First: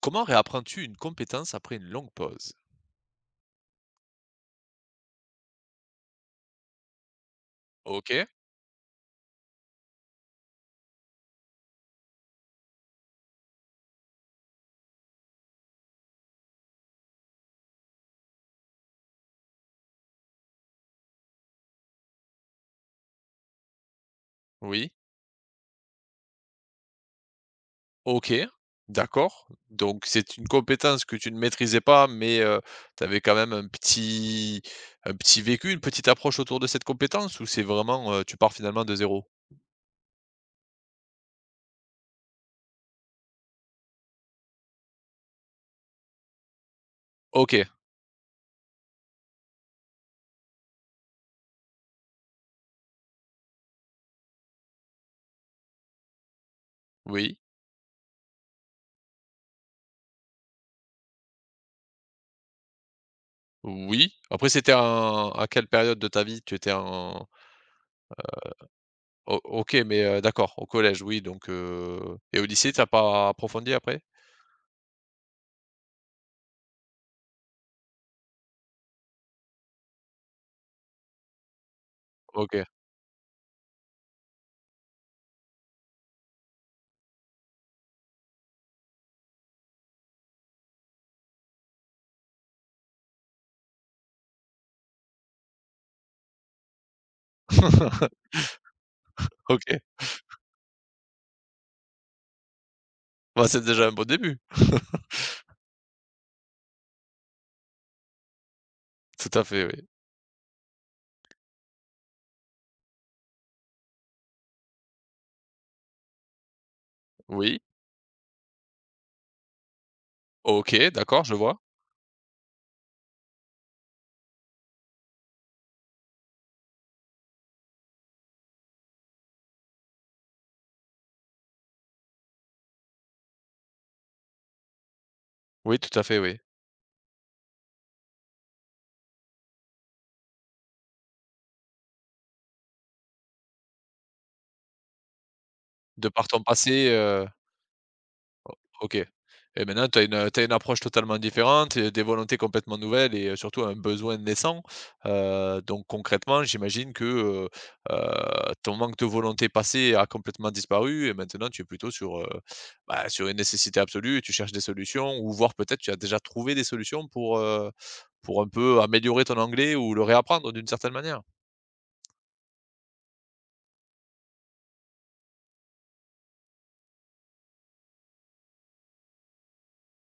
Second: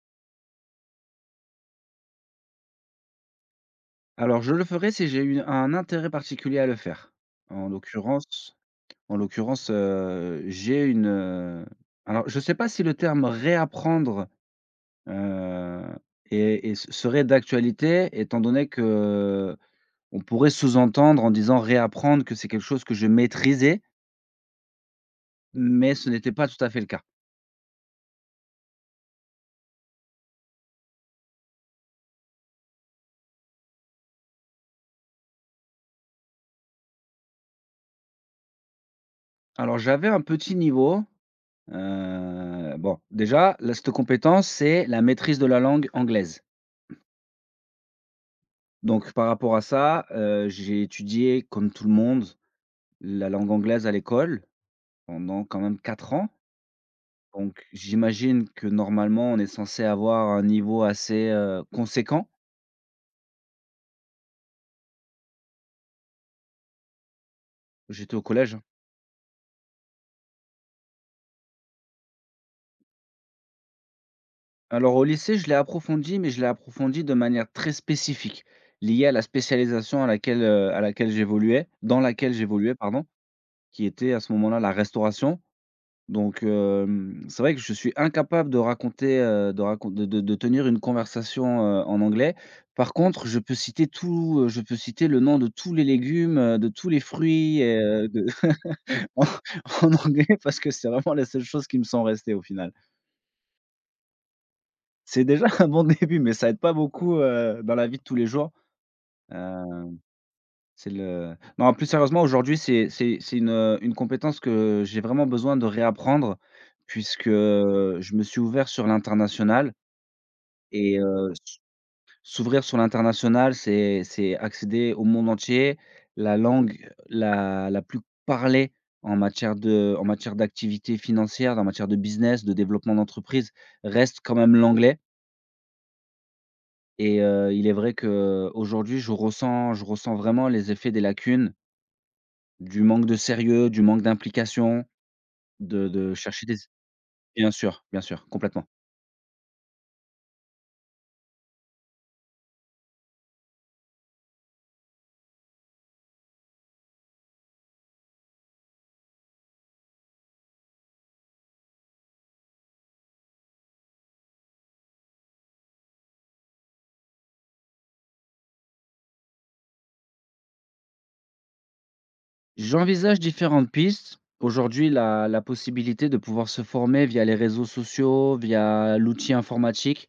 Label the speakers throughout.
Speaker 1: Comment réapprends-tu une compétence après une longue pause?
Speaker 2: Alors je le ferai si j'ai eu un intérêt particulier à le faire. En
Speaker 1: OK,
Speaker 2: l'occurrence en l'occurrence, j'ai une, alors je sais pas si le terme «réapprendre», heu, est serait d'actualité étant donné qu'on pourrait sous-entendre en disant «réapprendre» que c'est quelque chose que je maîtrisais,
Speaker 1: oui,
Speaker 2: mais ce n'était pas tout à fait le cas.
Speaker 1: OK, d'accord. Donc c'est une compétence que tu ne maîtrisais pas, mais tu avais quand même un petit vécu, une petite approche autour de cette compétence ou c'est vraiment, tu pars finalement de zéro.
Speaker 2: Alors j'avais un petit niveau, bon déjà là cette compétence, c'est la maîtrise de la langue anglaise.
Speaker 1: OK,
Speaker 2: Donc par rapport à ça, j'ai étudié comme tout le monde, la langue anglaise à l'école pendant quand même 4 ans.
Speaker 1: oui,
Speaker 2: Donc j'imagine que normalement on est censé avoir un niveau assez, conséquent.
Speaker 1: oui. Après c'était en à quelle période de ta vie? Tu étais en
Speaker 2: J'étais au collège, hein.
Speaker 1: O OK, mais d'accord, au collège, oui, donc et au lycée, t'as pas approfondi après?
Speaker 2: Alors au lycée, je l'ai approfondi, mais je l'ai approfondi de manière très spécifique, liée à la spécialisation à laquelle j'évoluais dans laquelle
Speaker 1: OK.
Speaker 2: j'évoluais pardon, qui était à ce moment-là la restauration. Donc hem, c'est vrai que je suis incapable de raconter, de racon de tenir une conversation, en anglais. Par contre, je peux citer tout, je peux citer le nom de tous les légumes, de tous les fruits et de en
Speaker 1: OK.
Speaker 2: en anglais parce que c'est vraiment les seules choses qui me sont restées au final.
Speaker 1: Bah, c'est déjà un bon début.
Speaker 2: C'est déjà un bon début, mais ça aide pas beaucoup, dans la vie de tous les jours.
Speaker 1: Tout à fait,
Speaker 2: Heu,
Speaker 1: oui.
Speaker 2: c'est le Non, plus sérieusement, aujourd'hui, c'est une compétence que j'ai vraiment besoin de réapprendre puisque
Speaker 1: Oui.
Speaker 2: je me suis ouvert sur l'international.
Speaker 1: OK,
Speaker 2: Et
Speaker 1: d'accord, je vois.
Speaker 2: s'ouvrir sur l'international, c'est accéder au monde entier. La langue la plus parlée en matière d'activité financière, en matière de business, de développement d'entreprise, reste quand même l'anglais.
Speaker 1: Oui, tout à fait, oui.
Speaker 2: Et il est vrai que aujourd'hui, je ressens vraiment les effets des lacunes, du manque de sérieux, du manque d'implication,
Speaker 1: De
Speaker 2: de
Speaker 1: par ton
Speaker 2: chercher des
Speaker 1: passé,
Speaker 2: bien sûr, complètement.
Speaker 1: OK. Et maintenant tu as une approche totalement différente, des volontés complètement nouvelles et surtout un besoin naissant. Donc concrètement, j'imagine que, ton manque de volonté passée a complètement disparu et maintenant tu es plutôt sur, bah, sur une nécessité absolue. Tu cherches des solutions ou voire peut-être tu as déjà trouvé des solutions pour un peu améliorer ton anglais ou le réapprendre d'une certaine manière.
Speaker 2: J'envisage différentes pistes. Aujourd'hui, la possibilité de pouvoir se former via les réseaux sociaux, via l'outil informatique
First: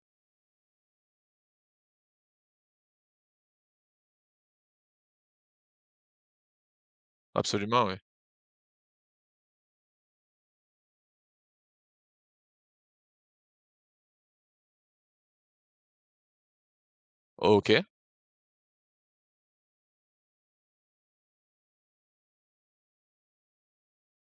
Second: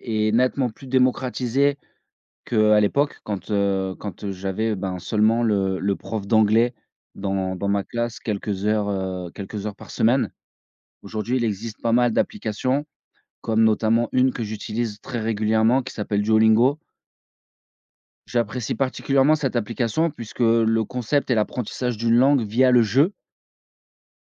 Speaker 2: est nettement plus démocratisée qu'à l'époque quand j'avais, ben, seulement le prof d'anglais dans ma
Speaker 1: Absolument, oui.
Speaker 2: classe quelques heures par semaine. Aujourd'hui, il existe pas mal d'applications, comme notamment une que j'utilise très régulièrement qui s'appelle Duolingo.
Speaker 1: OK,
Speaker 2: J'apprécie particulièrement cette application puisque le concept est l'apprentissage d'une langue via le jeu.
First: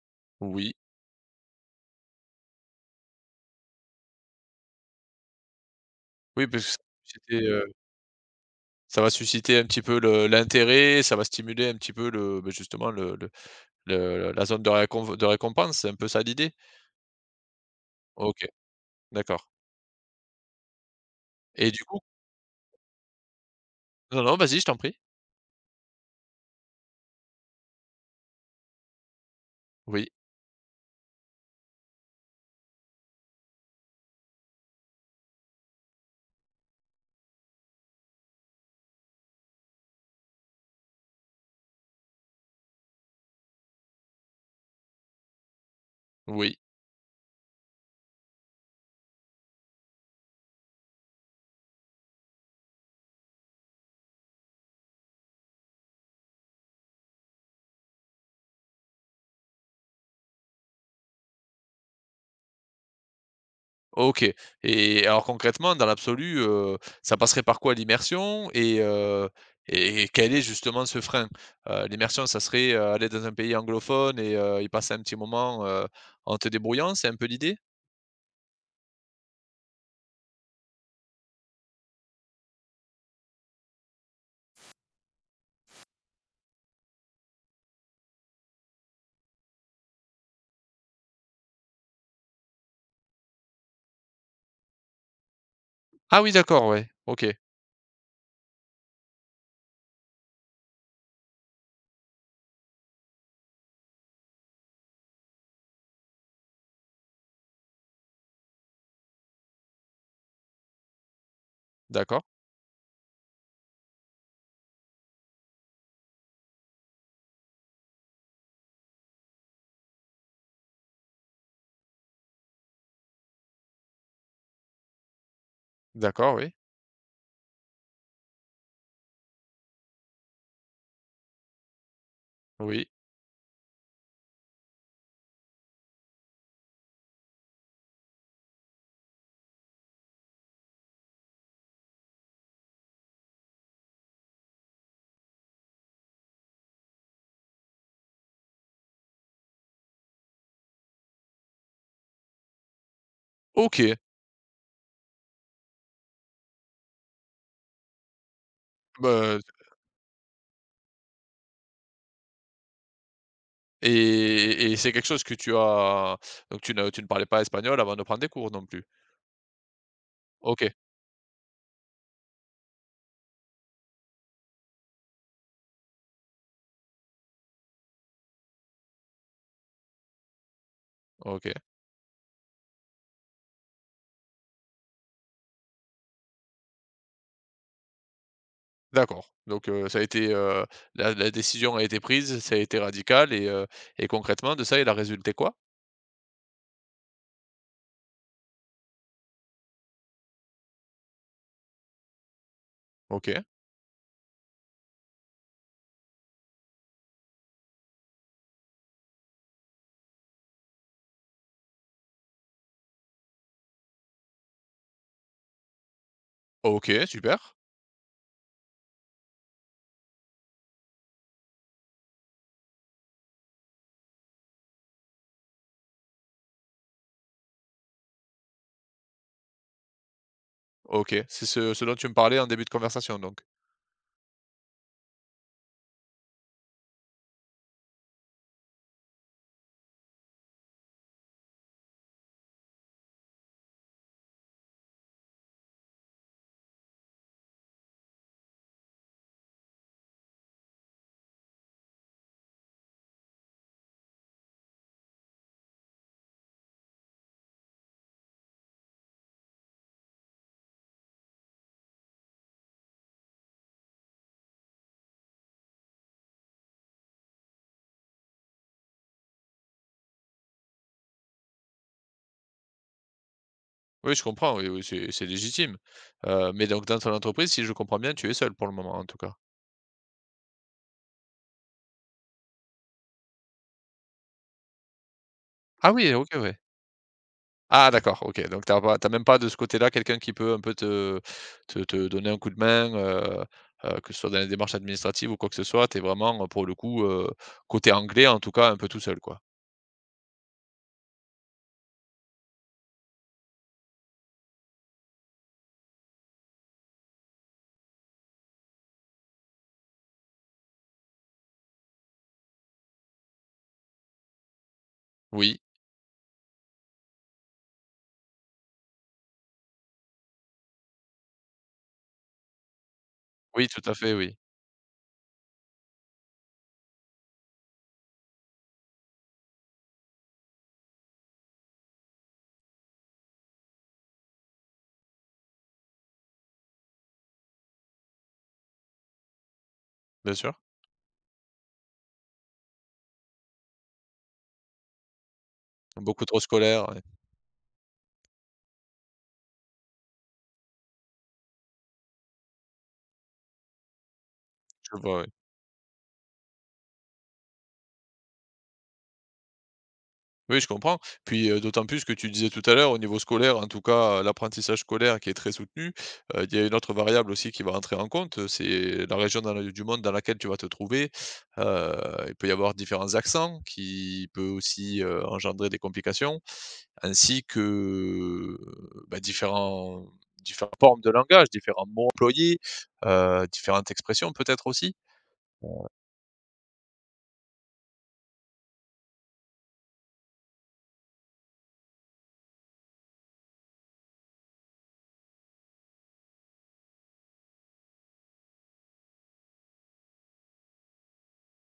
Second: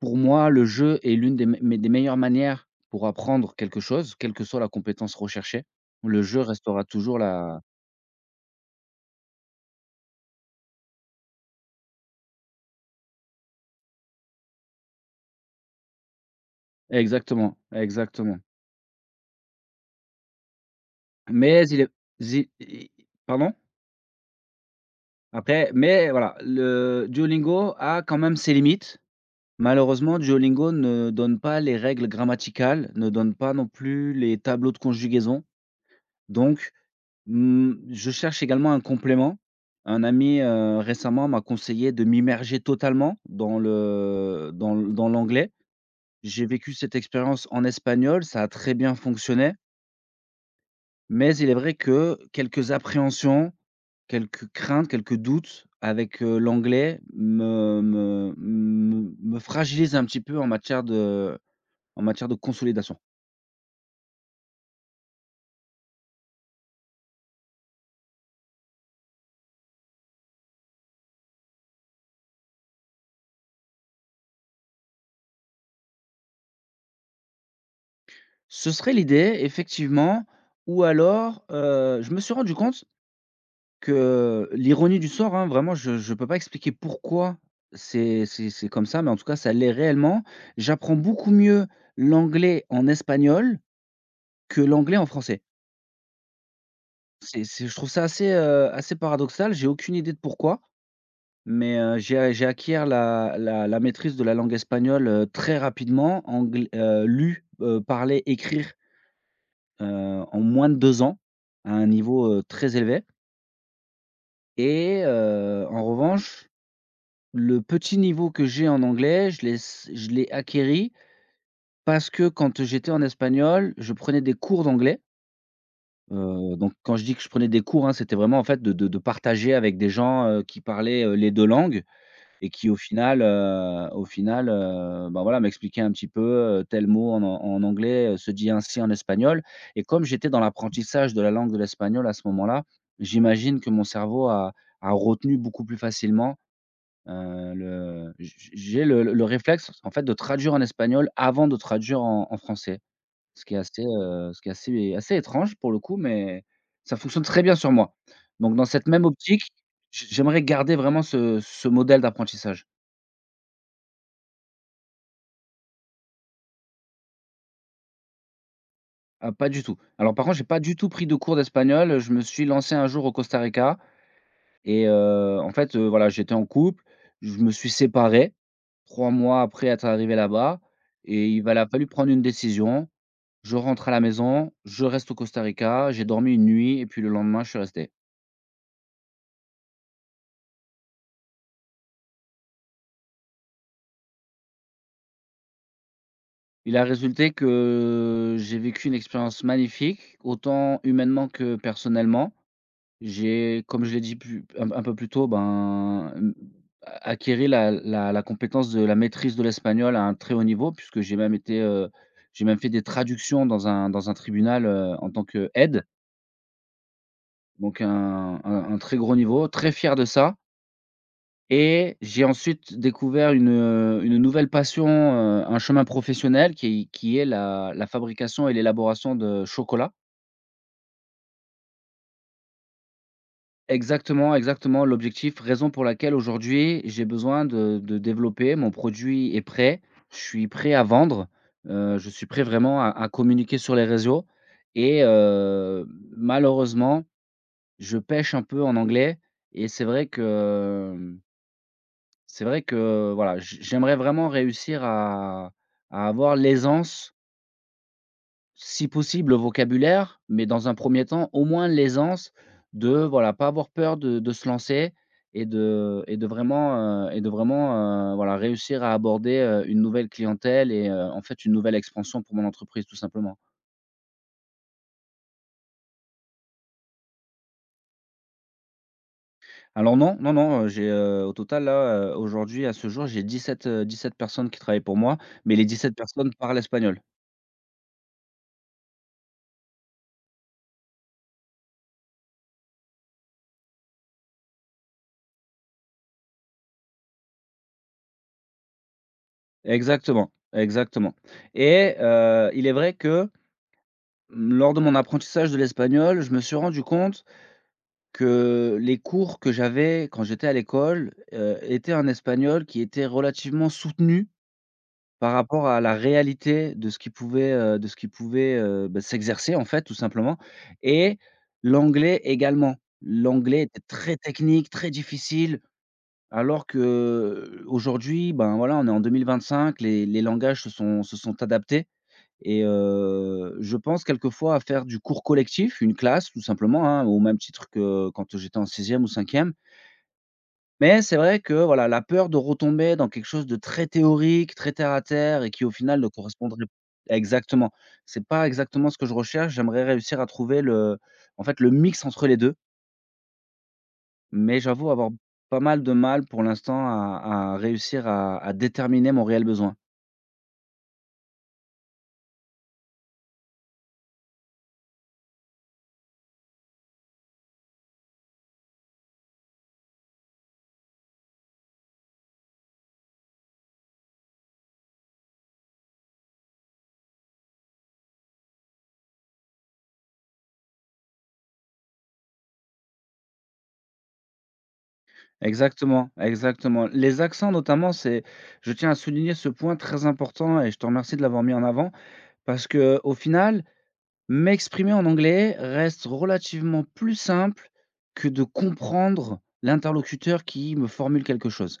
Speaker 2: Pour moi, le
Speaker 1: oui.
Speaker 2: jeu est l'une des me mais des meilleures manières pour apprendre quelque chose, quelle que soit la compétence recherchée. Le jeu
Speaker 1: Oui, parce que
Speaker 2: restera toujours la…
Speaker 1: ça va susciter un petit peu le l'intérêt, ça va stimuler un petit peu le, beh, justement le la zone de récomp de récompense, c'est un peu ça l'idée?
Speaker 2: Exactement, exactement.
Speaker 1: OK, d'accord.
Speaker 2: Mais
Speaker 1: Et
Speaker 2: il
Speaker 1: du
Speaker 2: est
Speaker 1: coup
Speaker 2: zi i pardon?
Speaker 1: non, non, vas-y, je t'en prie.
Speaker 2: Après mais voilà, le Duolingo a quand même ses limites.
Speaker 1: Oui,
Speaker 2: Malheureusement, Duolingo ne donne pas les règles grammaticales, ne donne pas non plus les tableaux de conjugaison. Donc mmh, je cherche également un complément. Un ami, récemment m'a conseillé de m'immerger totalement dans le dans l dans l'anglais. J'ai
Speaker 1: oui.
Speaker 2: vécu cette expérience en espagnol, ça a très bien fonctionné, mais il est vrai que quelques appréhensions, quelques craintes, quelques doutes avec, l'anglais me fragilisent un petit peu en matière de consolidation.
Speaker 1: OK. Et alors concrètement, dans l'absolu, ça passerait par quoi l'immersion et quel est justement ce frein? L'immersion, ça serait, aller dans un pays anglophone et y passer un petit moment, en te débrouillant, c'est un peu l'idée?
Speaker 2: Ce serait l'idée effectivement, ou alors, je me suis rendu compte que l'ironie du sort, hein, vraiment, je peux pas expliquer pourquoi c'est comme ça, mais en tout cas, ça l'est réellement. J'apprends beaucoup mieux l'anglais en espagnol que l'anglais en français.
Speaker 1: Ah oui d'accord, ouais. OK.
Speaker 2: C'est Je trouve ça assez, assez paradoxal. J'ai aucune idée de pourquoi, mais, j'ai acquiert la maîtrise de la langue espagnole, très rapidement, angl lu, parler, écrire, en moins de 2 ans, à un
Speaker 1: D'accord,
Speaker 2: niveau, très élevé, et en revanche le petit niveau que j'ai en anglais, je l'ai acquéri parce que quand j'étais en espagnol, je prenais des cours d'anglais.
Speaker 1: d'accord, oui,
Speaker 2: Donc quand je dis que je prenais des cours, hein, c'était vraiment en fait de partager avec des gens, qui parlaient, les 2 langues et qui au
Speaker 1: oui.
Speaker 2: final, bah, voilà, m'expliquaient un petit peu, tel mot en anglais, se dit ainsi en espagnol, et comme j'étais dans l'apprentissage de la langue de l'espagnol à ce moment-là, j'imagine que mon cerveau a retenu beaucoup plus facilement… le j'ai le réflexe en fait de traduire en espagnol avant de traduire en français. Ce qui est assez,
Speaker 1: OK,
Speaker 2: heu, ce qui est assez étrange pour le coup, mais ça fonctionne très bien sur moi. Donc dans cette même
Speaker 1: bah
Speaker 2: optique, j'aimerais garder vraiment ce modèle d'apprentissage.
Speaker 1: et c'est quelque chose que tu as donc tu ne parlais pas espagnol avant de prendre des cours non plus?
Speaker 2: Ah pas du tout. Alors par contre, j'ai pas
Speaker 1: OK,
Speaker 2: du tout pris de cours d'espagnol, je me suis lancé un jour au Costa Rica. Et en fait, voilà, j'étais en couple, je me suis séparé 3 mois après être arrivé là-bas et il va
Speaker 1: OK.
Speaker 2: a fallu prendre une décision. Je rentre à la maison, je reste au Costa Rica, j'ai dormi une nuit et puis le lendemain, je suis resté.
Speaker 1: D'accord. Donc, ça a été, la la décision a été prise, ça a été radical et concrètement de ça, il a résulté quoi?
Speaker 2: Il a résulté que j'ai vécu une expérience magnifique, autant humainement que personnellement.
Speaker 1: OK.
Speaker 2: J'ai, comme je l'ai dit plus un peu plus tôt, ben, hem, a acquéri la compétence de la maîtrise de l'espagnol à un très haut niveau puisque j'ai même été, j'ai même fait des traductions dans un tribunal, en tant qu'aide,
Speaker 1: OK, super.
Speaker 2: donc un très gros niveau, très fier de ça. Et j'ai ensuite découvert une nouvelle passion, un chemin professionnel qui est la fabrication et l'élaboration de chocolat.
Speaker 1: OK. C'est ce dont tu me parlais en début de conversation donc?
Speaker 2: Exactement, exactement l'objectif, raison pour laquelle aujourd'hui j'ai besoin de développer. Mon produit est prêt, je suis prêt à vendre, je suis prêt vraiment à communiquer sur les réseaux et malheureusement, je pêche un peu en anglais et c'est vrai que, mmh, c'est vrai que, voilà, j'aimerais vraiment réussir à avoir l'aisance si possible, le vocabulaire, mais dans un premier temps, au moins l'aisance de, voilà, pas avoir peur de se lancer et de vraiment, voilà, réussir à aborder, une nouvelle clientèle et en fait, une nouvelle expansion pour mon entreprise, tout simplement.
Speaker 1: Oui, je comprends, oui, oui, c'est légitime. Mais donc dans ton entreprise, si je comprends bien, tu es seul pour le moment, en tout cas?
Speaker 2: Alors non, non, non, j'ai, au total là, aujourd'hui, à ce jour, j'ai 17, 17 personnes qui travaillent pour moi, mais les
Speaker 1: Ah
Speaker 2: 17
Speaker 1: oui, OK,
Speaker 2: personnes
Speaker 1: ouais.
Speaker 2: parlent espagnol.
Speaker 1: Ah d'accord, OK, donc t'as pas tu même pas de ce côté-là quelqu'un qui peut un peu te donner un coup de main, que ce soit dans les démarches administratives ou quoi que ce soit. T'es vraiment, pour le coup, côté anglais, en tout cas, un peu tout seul, quoi?
Speaker 2: Exactement, exactement. Et il est vrai que, mmh, lors de mon apprentissage de l'espagnol, je me suis rendu compte que les cours que j'avais quand j'étais à l'école, étaient un espagnol qui était relativement soutenu par
Speaker 1: Oui,
Speaker 2: rapport à la réalité de ce qui pouvait, bah, s'exercer en fait tout simplement. Et l'anglais également. L'anglais
Speaker 1: oui,
Speaker 2: était
Speaker 1: tout à fait,
Speaker 2: très
Speaker 1: oui,
Speaker 2: technique, très difficile, alors que aujourd'hui ben, voilà, on est en 2025, les langages se sont adaptés et je pense quelquefois à faire du cours collectif, une classe tout simplement, hein, au même titre que quand j'étais en sixième ou cinquième.
Speaker 1: bien sûr.
Speaker 2: Mais c'est vrai que voilà, la peur de retomber dans quelque chose de très théorique, très terre à terre et qui au final ne
Speaker 1: Beaucoup trop
Speaker 2: correspondrait…
Speaker 1: scolaire, ouais,
Speaker 2: Exactement. C'est pas exactement ce que je recherche. J'aimerais réussir à trouver le… en fait, le mix entre les 2. Mais j'avoue
Speaker 1: je
Speaker 2: avoir
Speaker 1: vois, oui.
Speaker 2: pas mal de mal pour l'instant à réussir à déterminer mon réel besoin.
Speaker 1: Oui, je comprends. Puis, d'autant plus que tu disais tout à l'heure, au niveau scolaire, en tout cas, l'apprentissage scolaire qui est très soutenu, il y a une autre variable aussi qui va rentrer en compte, c'est la région dans la du monde dans laquelle tu vas te trouver. Heu, il peut y avoir différents accents qui peut aussi, engendrer des complications, ainsi que, bah, différents différentes formes de langage, différents mots employés, différentes expressions peut-être aussi?
Speaker 2: Exactement, exactement. Les accents notamment, c'est je tiens à souligner ce point très important et je te remercie de l'avoir mis en avant parce que, au final, m'exprimer en anglais reste relativement plus simple que de comprendre l'interlocuteur qui me formule quelque chose.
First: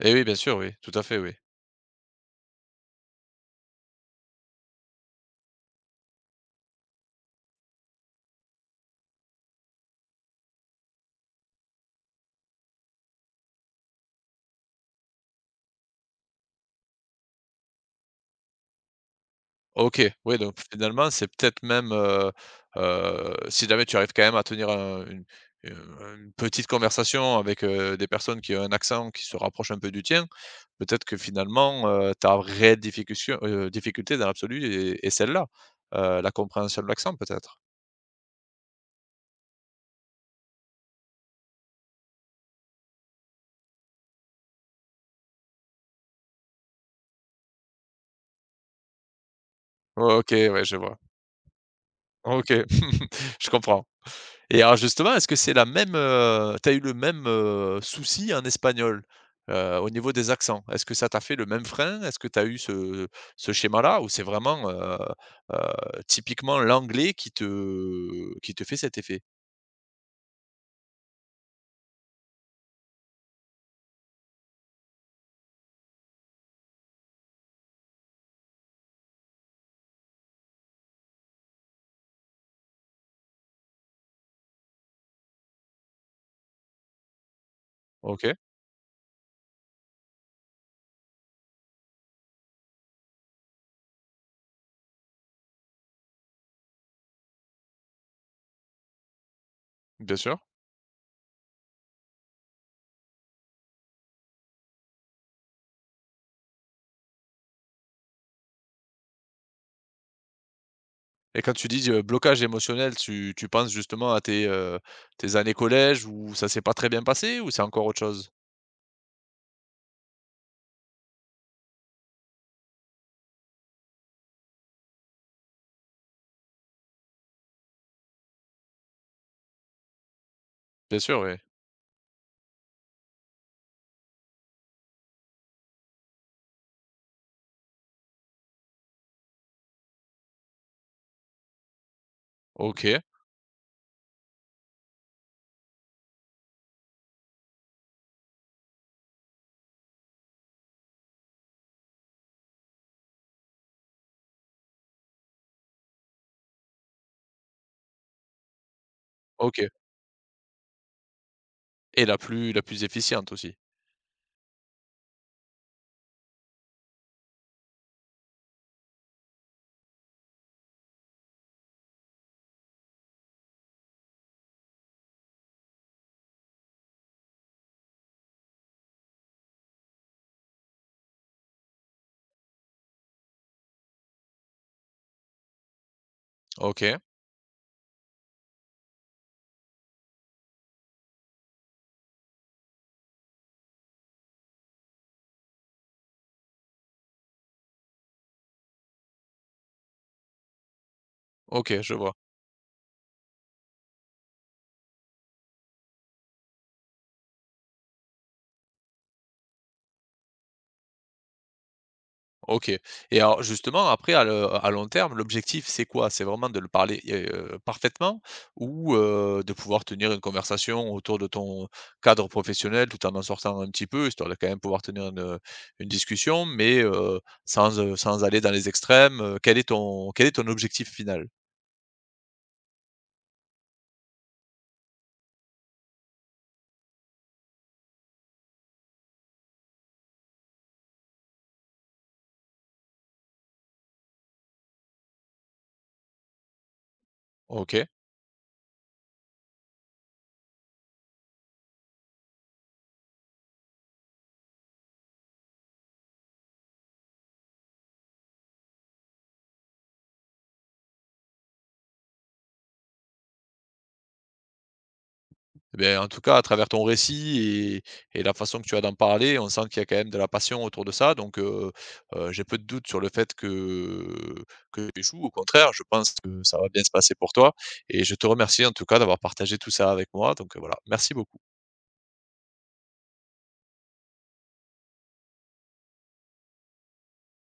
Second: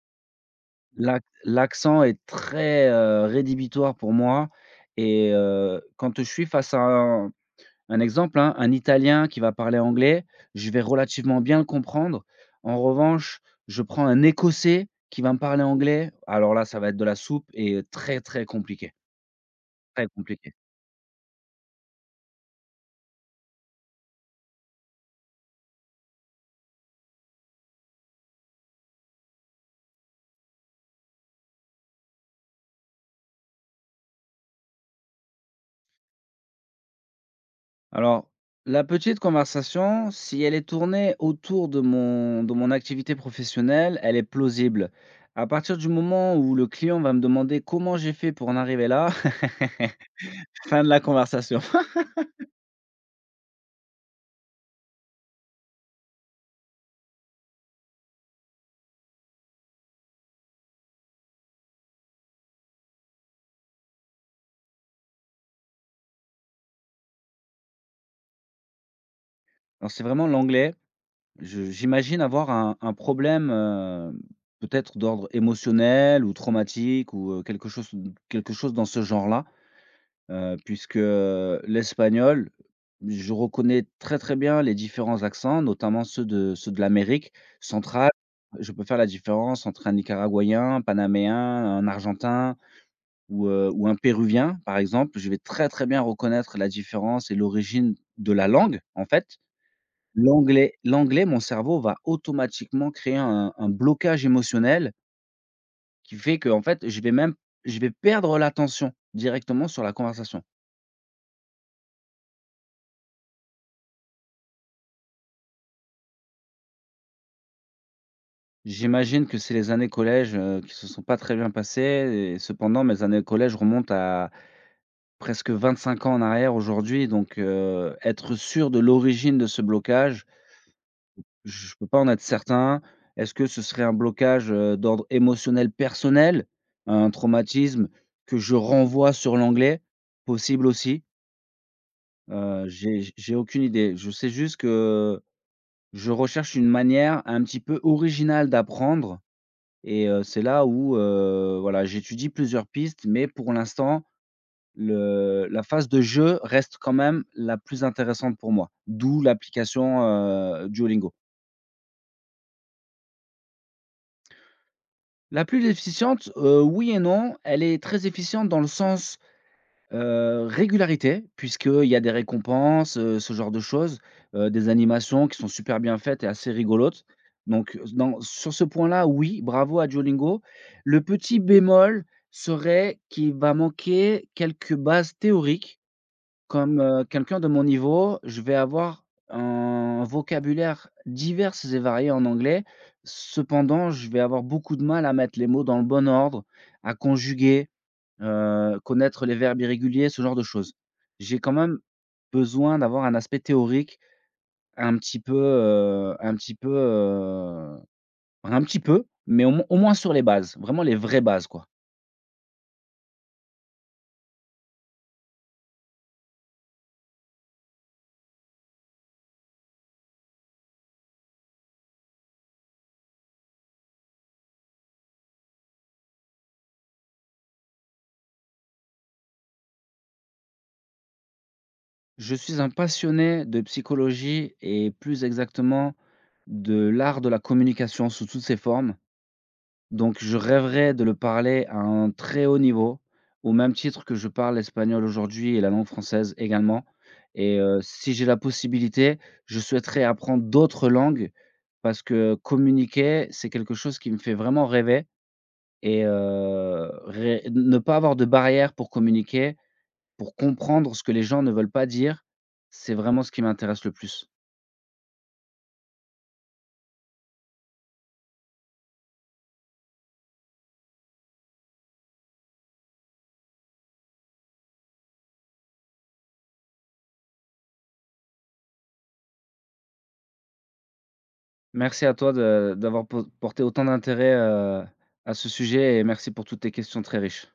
Speaker 1: Et oui, bien sûr, oui, tout à fait, oui.
Speaker 2: L'accent est très, rédhibitoire pour moi et quand je suis face à un exemple, hein, un Italien qui va parler anglais, je vais relativement bien le comprendre. En revanche, je prends un Écossais qui va me parler anglais, alors là, ça va être de la soupe et très, très compliqué,
Speaker 1: OK,
Speaker 2: très
Speaker 1: oui,
Speaker 2: compliqué.
Speaker 1: donc finalement, c'est peut-être même, si jamais tu arrives quand même à tenir un heu, une petite conversation avec, des personnes qui ont un accent qui se rapproche un peu du tien, peut-être que finalement, ta vraie difficulté, difficulté dans l'absolu est celle-là, la compréhension de l'accent peut-être?
Speaker 2: Alors, la petite conversation, si elle est tournée autour de mon activité professionnelle, elle est plausible. À partir du moment où le client va me demander comment j'ai fait pour en arriver là,
Speaker 1: OK, ouais, je
Speaker 2: fin de
Speaker 1: vois.
Speaker 2: la conversation.
Speaker 1: OK, je comprends. Et alors justement, est-ce que c'est la même, tu eu le même, souci en espagnol, au niveau des accents? Est-ce que ça t'a fait le même frein? Est-ce que t'as eu ce schéma-là ou c'est vraiment, typiquement l'anglais qui te fait cet effet?
Speaker 2: Alors c'est vraiment l'anglais. Je j'imagine avoir un problème, peut-être d'ordre émotionnel ou traumatique ou, heu, quelque chose dans ce genre-là, puisque, l'espagnol, je reconnais très, très bien les différents accents, notamment ceux de l'Amérique centrale.
Speaker 1: OK,
Speaker 2: Je peux faire la différence entre un Nicaraguayen, un Panaméen, un Argentin ou un Péruvien, par exemple. Je vais très, très bien reconnaître la différence et l'origine de la langue, en fait.
Speaker 1: bien sûr.
Speaker 2: L'anglais, mon cerveau va automatiquement créer un blocage émotionnel qui fait que en fait, je vais même… je vais perdre l'attention directement sur la conversation.
Speaker 1: Et quand tu dis, blocage émotionnel, tu penses justement à tes, tes années collège où ça s'est pas très bien passé ou c'est encore autre chose?
Speaker 2: J'imagine que c'est les années collège, qui se sont pas très bien passées, et cependant mes années collège remontent à presque 25 ans en arrière aujourd'hui donc être sûr de l'origine de ce blocage…
Speaker 1: Bien sûr, oui.
Speaker 2: Je peux pas en être certain. Est-ce que ce serait un blocage, d'ordre émotionnel personnel? Un traumatisme que je renvoie sur l'anglais? Possible aussi. Heu,
Speaker 1: OK,
Speaker 2: j'ai j'ai aucune idée. Je sais juste que je recherche une manière un petit peu originale d'apprendre et c'est là où, voilà, j'étudie plusieurs pistes, mais pour l'instant, le la phase de jeu reste quand même la plus intéressante pour moi, d'où
Speaker 1: OK.
Speaker 2: l'application, Duolingo.
Speaker 1: Et la plus efficiente aussi.
Speaker 2: La plus efficiente, oui et non. Elle est très efficiente dans le sens, régularité, puisqu'il y a des récompenses, ce genre de choses, des animations qui sont super bien faites et assez rigolotes. Donc dans sur ce point-là, oui, bravo à Duolingo. Le petit bémol serait qu'il va manquer quelques bases théoriques comme,
Speaker 1: OK,
Speaker 2: quelqu'un de mon niveau, je vais avoir un vocabulaire divers et varié en anglais. Cependant, je vais avoir beaucoup de mal à mettre les mots dans le bon ordre, à conjuguer, connaître les verbes irréguliers, ce genre de choses. J'ai quand même
Speaker 1: OK, je vois.
Speaker 2: besoin d'avoir un aspect théorique un petit peu, un petit peu, mais au moins sur les bases, vraiment les vraies bases, quoi.
Speaker 1: OK. Et alors justement après à le à long terme, l'objectif c'est quoi? C'est vraiment de le parler, parfaitement ou de pouvoir tenir une conversation autour de ton cadre professionnel tout en en sortant un petit peu, histoire de quand même pouvoir tenir une discussion mais sans, sans aller dans les extrêmes, quel est ton objectif final?
Speaker 2: Je suis un passionné de psychologie et plus exactement de l'art de la communication sous toutes ses formes. Donc je rêverais de le parler à un très haut niveau, au même titre que je parle l'espagnol aujourd'hui et la langue française également. Et
Speaker 1: OK.
Speaker 2: si j'ai la possibilité, je souhaiterais apprendre d'autres langues parce que communiquer, c'est quelque chose qui me fait vraiment rêver et ré ne pas avoir de barrière pour communiquer, pour comprendre ce que les gens ne veulent pas dire, c'est vraiment ce qui m'intéresse le plus.
Speaker 1: Eh beh, en tout cas, à travers ton récit et la façon que tu as d'en parler, on sent qu'il y a quand même de la passion autour de ça donc j'ai peu de doutes sur le fait que tu échoues. Au contraire, je pense que ça va bien se passer pour toi et je te remercie en tout cas d'avoir partagé tout ça avec moi donc voilà, merci beaucoup.
Speaker 2: Merci à toi de d'avoir po porté autant d'intérêt, à ce sujet et merci pour toutes tes questions très riches.